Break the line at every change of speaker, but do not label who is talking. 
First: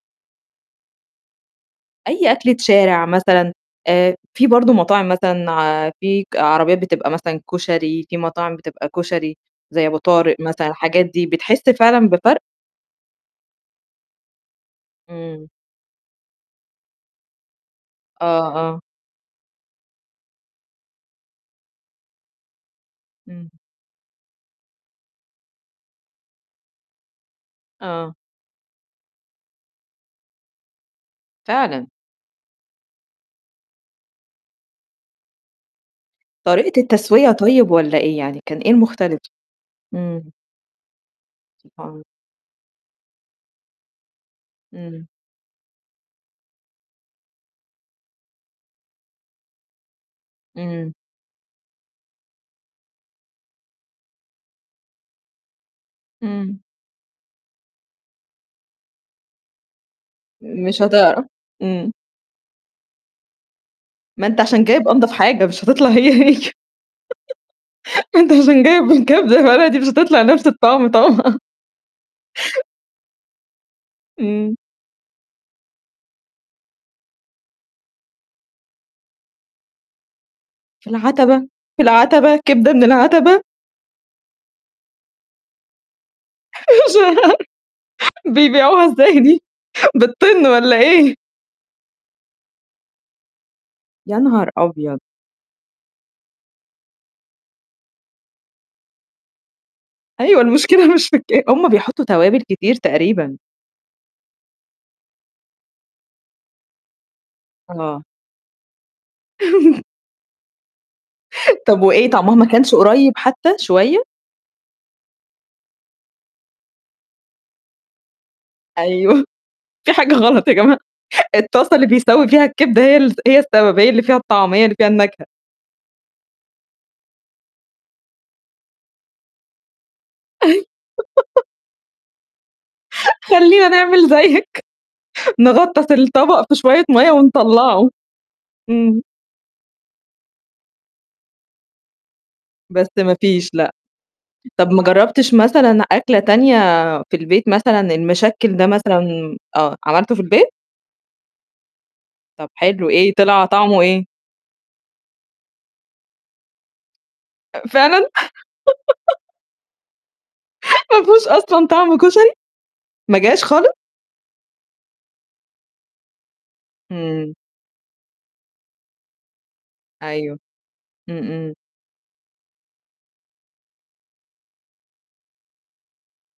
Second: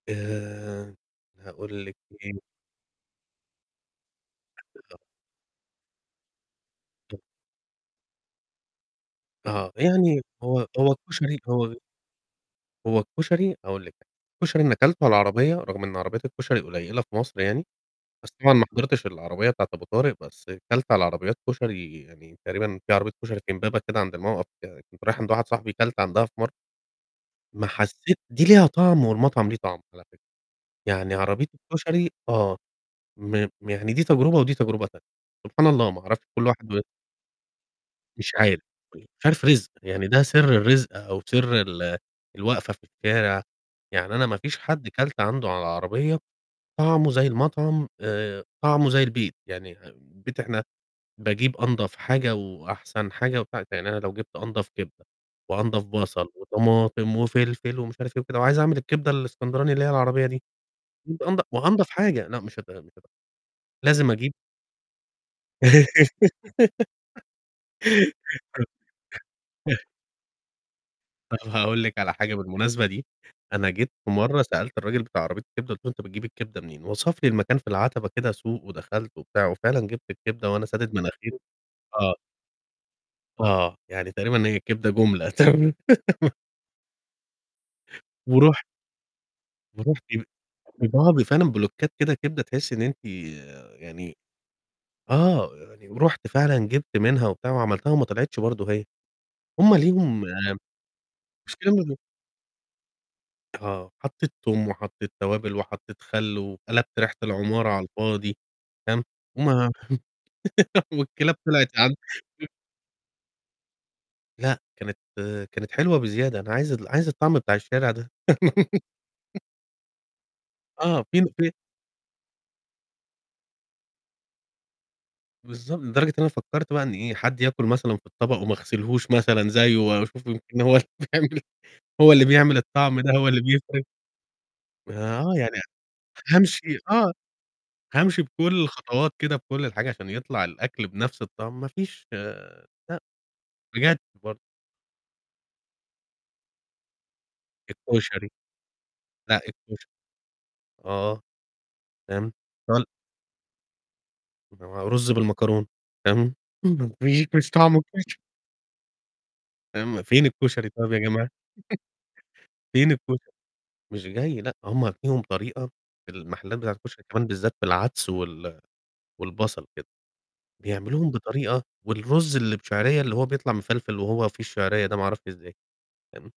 آآ، هاقول لِك
أي
إيه
أكلة شارع مثلًا، آآ في برضه
[unintelligible]
مطاعم مثلًا، في ك عربيات بتبقى مثلًا كشري، في مطاعم بتبقى كشري
آه،
زي أبو
يعني
طارق مثلًا
هو هو
الحاجات دي
كشري
بتحس
هو
فعلًا بفرق؟
هو الكشري هاقول لِك، الكشري اللي كلته على
إمم.
العربية رغم إن عربيات الكشري قليلة في مصر يعني،
آه،
بس طبعًا ما
آه.
حضرتش العربية بتاعة أبو طارق بس كلت على عربيات كشري يعني تقريبًا في عربية كشري
إمم.
في إمبابة كده عند موقَف كنت رايح عند واحد صاحبي كلت عندها في مر ما
آه.
حسّيت دي ليها طعم والمطعم ليه طعم على فكرة، يعني عربية
فعلًا.
الكشري آه، ما م يعني دي تجربة ودي تجربة تانية، سبحان الله ما أعرفش كل واحد
طريقة
ب
التسوية طيب والّا إيه،
مش
يعني كان
عارف
إيه
[unintelligible]
المختلف؟
مش عارف رزق يعني ده
إمم.
سر الرزق أو سر ال
[unintelligible]
الواقفة في الشارع، يعني أنا ما فيش حد
اهم.
كلت عنده على عربية طعمه زي المطعم آآ، طعمه زي البيت، يعني أم بيت إحنا
إمم.
باجيب أنضف حاجة وأحسن حاجة ومش عارف يعني أنا لو جبت أنضف كبدة وأنضف بصل
إمم.
وطماطم وفلفل ومش عارف إيه وكده وعايز أعمل الكبدة الإسكندراني اللي هي العربية دي
مش
وأجيب
هتعرف.
أنض وأنضف
إمم.
حاجة لأ مش [unintelligible] قبل كده، مش لازم
ما
أجيب
أنت عشان جايب أنضف حاجة، مش هتطلع هي، هي. ما أنت عشان جايب الكبدة بلدي مش هتطلع نَفْس الطعم
طَب
طبعًا.
هاقول لِك على حاجة بالمناسبة دي، أنا جيت في مرّة
إمم.
سألت الراجل بتاع عربية الكبدة قُلت له "أنت بتجيب الكبدة منين؟" وَصف لي المكان في العَتَبة كده سوق ودخلت وبتاع وفعلًا جبت الكبدة وأنا
في
سادد
العَتَبة،
مناخيري،
في
آه.
العَتَبة، كبدة من العَتَبة؟!
آه، يعني تقريبًا هي كدة جملة تر
مش هر
ورُحت
بيبيعوها إزاي دي،
ورُحت ب
بالطِن والّا
بيبوعوها
إيه؟
ب فعلًا بلوكّات كده كبدة تحسّي إن أنتِ يعني
يا نهار أبيض!
آه، يعني ورُحت فعلًا جبت منها وبتاع وعملتها وما طلعتش برضه هي، هم ليهم
أيوه،
المشكلة
المشكلة مش في الك هم
[unintelligible]
بيحطّوا توابل كتير تقريبًا.
آه، حطّيت توم وحطّيت توابل وحطّيت خل وقلبت ريحة العمارة على
آه.
الفاضي، فاهم وما والكلاب طلعت
طَب
عن
وإيه طعمها ما كانش قريّب حتى شوية؟
لأ، كانت كانت حلوة بزيادة، أنا عايز ال عايز الطعم بتاع الشارع ده.
أيوه. في حاجة غلط يا جماعة،
آه، في [unintelligible]
الطاسة اللي بيستوي فيها الكبدة هي الس هي السبب، اللي فيها الطعم، هي اللي فيها النكهة.
بالضب لدرجة إن أنا فكّرت بقى إن إيه، حد ياكُل مثلًا في الطبق وما غسلهوش مثلًا زيّه وأشوف يمكن هو اللي بيعمل، هو اللي بيعمل الطعم ده هو اللي
خلّينا
بيفرق.
نعمل زيّك،
ما آه، يعني
نغطّس الطبق في
فهامشي
شوية مَيّة
آه،
ونطلّعه.
هامشي بكل
إمم.
الخطوات كده بكل الحاجة عشان يطلع الأكل بنَفْس الطعم ما فيش
بس
لأ،
ما فيش لأ.
بجد برضه.
طَب ما جرّبتش مثلًا أكلة تانية في البيت مثلًا
الكشري.
المشكّل ده مثلًا
لأ،
آه،
الكشري.
عملته في البيت؟
آه. فاهم،
طَب
هو ال
حلو إيه، طلع طعمه إيه؟
ما ما رُز بالمكرونة فاهم، [unintelligible] مش
أ
طعمه
فعلًا؟
كشري. فاهم، فين الكشري طيب يا
ما فيهوش
جماعة،
أصلًا طعم كشري،
فين
ما
الكشري؟
جاش خالص؟
مش جاي لأ، هم ليهم طريقة المحلات بتاعة الكشري كمان
إمم.
بالذّات بالعدس وال والبصل كده.
أيوه.
بيعملوهم
إمم، إمم.
بطريقة والرز اللي بشعرية اللي هو بيطلع مِفلفِل وهو فيه الشعرية ده ما أعرفش إزاي، تمام؟